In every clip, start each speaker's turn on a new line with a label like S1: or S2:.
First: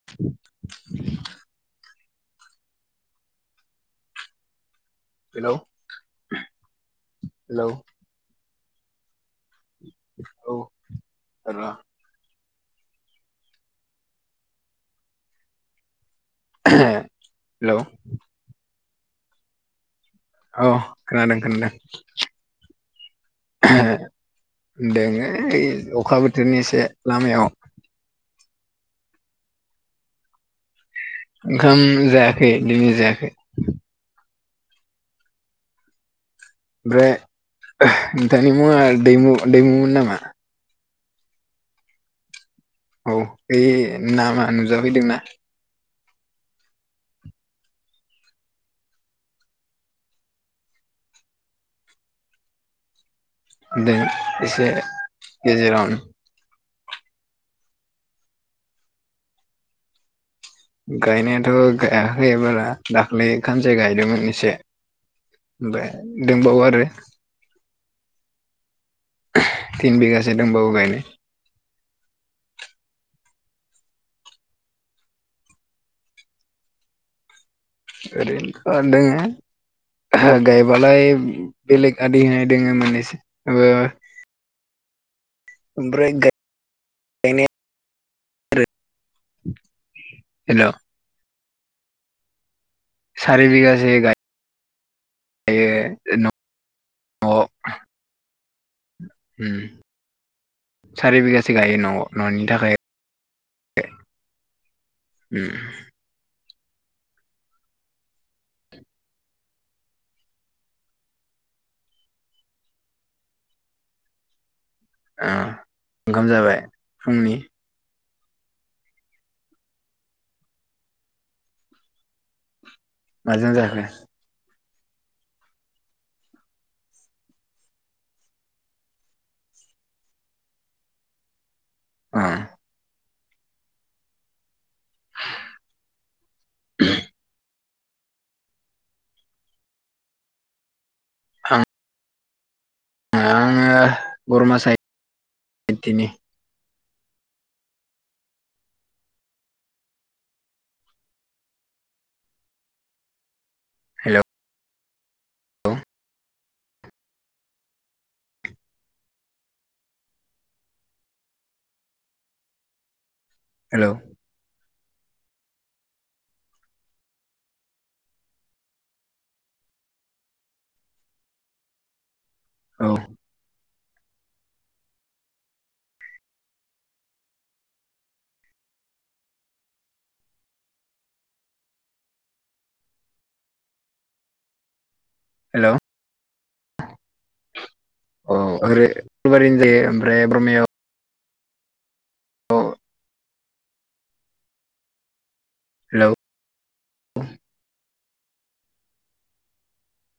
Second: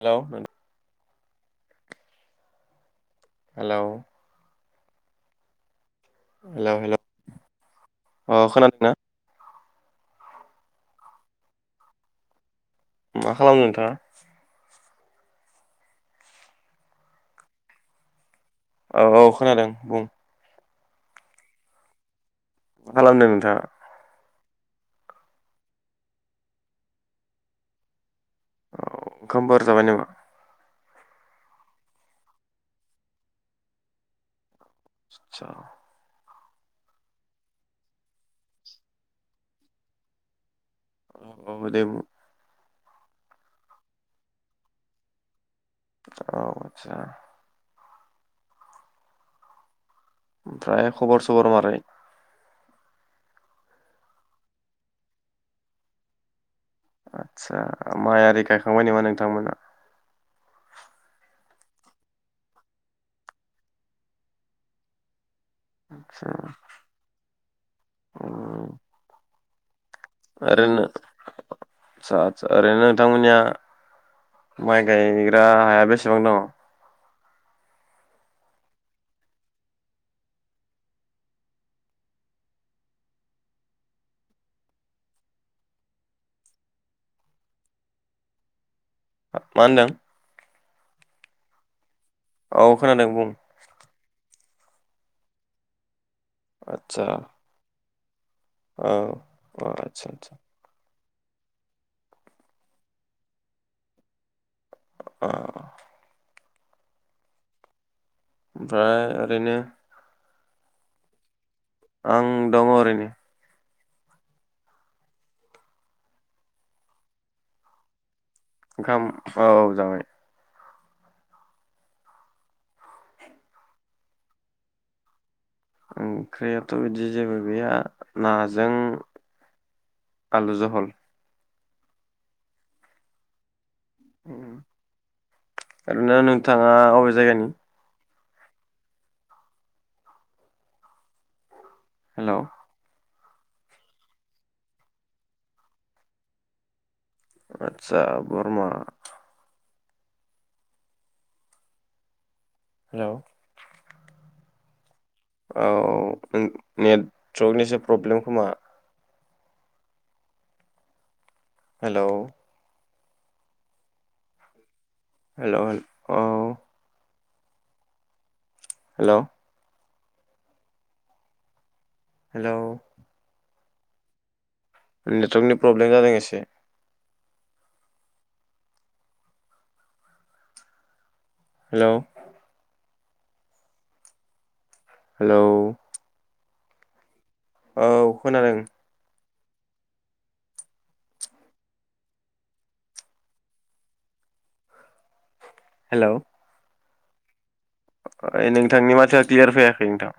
S1: Hello नों hello
S2: hello
S1: hello hello
S2: hello
S1: अ' खोना ना
S2: औ र'
S1: मा खालामनो नोंथाङा?
S2: हेलौ
S1: औ औ खोनादों बुं
S2: औ खोनादों खोनादों।
S1: मा खालामदों नोंथाङा?
S2: दोङो ओय अखा बोथोरनि एसे लामायाव
S1: औ ओंखामफोर जाबाय नामा?
S2: ओमखाम जायाखै दोनै जायाखै।
S1: साथसा
S2: [unintelligible] नोंथांनि मुङा दैमु दैमुमोन नामा?
S1: औ औ देमु
S2: औ ए नामा नुजाफैदोंना?
S1: औ आथसा ओमफ्राय खबर सबर मारै?
S2: दों एसे गेजेरावनो।
S1: आथसा माइआरि गायखांबाय नामा नोंथांमोना?
S2: गायनायाथ' गायाखै बारा दाख्लै खानसे गायदोमोन एसे ओफाय दोंबावो आरो।
S1: अ'
S2: तिन बिगासो दंबावो
S1: ओरैनो
S2: गायनो
S1: आथसा आथसा ओरैनो नोंथांमोननिया माइ गायग्रा हाया बेसेबां दङ?
S2: ओरैनो ओ दङो गायबालाय बेलेग आदि होनाय दङो मोननैसो [unintelligible] ओमफ्राय गाय गानाय आरो
S1: मा होनदों?
S2: हेल'
S1: औ खोनादों बुं
S2: [inaudible] [unintelligible]
S1: आदसा
S2: न'आव
S1: औ
S2: उम,
S1: आदसा आदसा
S2: सारि बिगासो गायो न'आव न'नि थाखाय
S1: अ
S2: उम
S1: ओमफाय ओरैनो आं दङ ओरैनो
S2: ओ ओंखाम जाबाय फुंनि?
S1: ओंखाम औ औ जाबाय
S2: माजों जाखो?
S1: ओंख्रियाथ' बिदि जेबो गैया नाजों आलु जहल
S2: अह
S1: उम ओरैनो नोंथाङा अबे जायगानि?
S2: आं
S1: हेल'
S2: आङो बरमा साइदनि
S1: आदसा बरमा [inaudible]
S2: हेल'
S1: औ नों नेटवर्कनिसो प्रब्लेम खोमा हेलौ
S2: हेल'
S1: हेल' हे औ हेल' हेलौ नेटवार्कनि प्रब्लेम जादों एसे हेलौ हेलौ औ
S2: [inaudible] अ
S1: खोनादों
S2: आरो बारिनि ओमफ्राय [unintelligible] अ
S1: हेलौ
S2: [inaudible]
S1: अ नोंथांनि माथाया क्लियार फैयाखै नोंथां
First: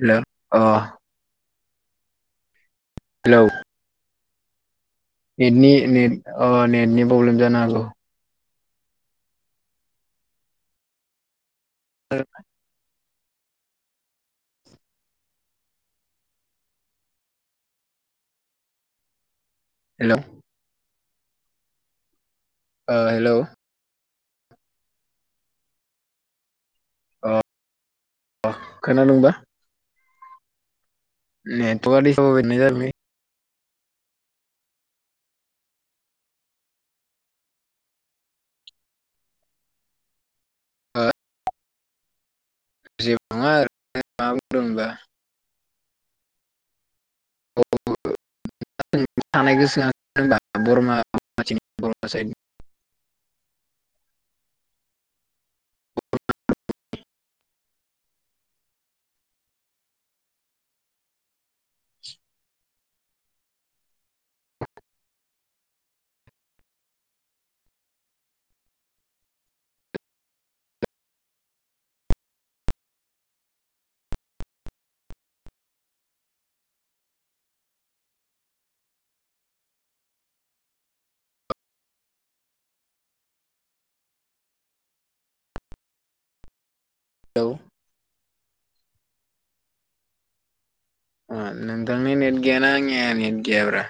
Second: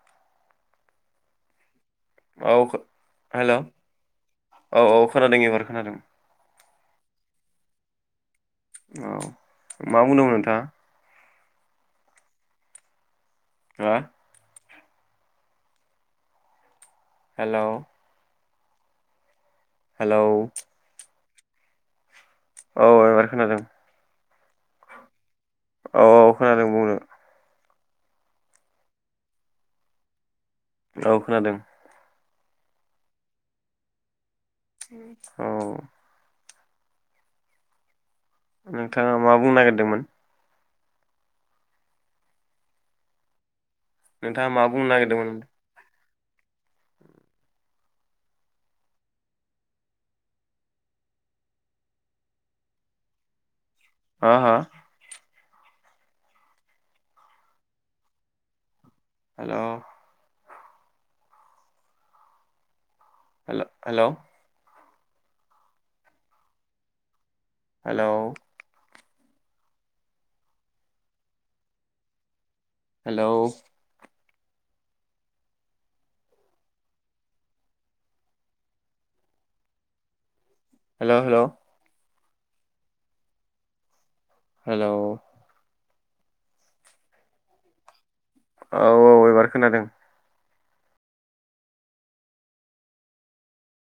S2: हेल' अ
S1: औ हेल'
S2: बेनि नेट अ नेटनि प्रब्लेम जानो हागौ।
S1: औ मा बुंदोंमोन नोंथाङा?
S2: [unintelligible]
S1: हा हेल'
S2: हेल'
S1: हेलौ औ
S2: ओ
S1: एबार
S2: हेलौ
S1: खोनादों। औ औ खोनादों बुंनो
S2: अ खोनादोंबा?
S1: औ खोनादों
S2: नेटअवार्क [unintelligible]
S1: औ नोंथाङा मा बुंनो नागिरदोंमोन?
S2: जेबो नंङा ओरै
S1: नोंथाङा मा बुंनो नागिरदोंमोन?
S2: [unintelligible] थानाय गोसो आ बर्मा [unintelligible]
S1: [unintelligible] हेल' हेल हेल' हेल' हेलौ हेल' हेल' हेल'
S2: हेलौ
S1: औ औ एबार खोनादों।
S2: ओ नोंथांनि नेट गैया ना आंनिया नेट गैयाब्रा!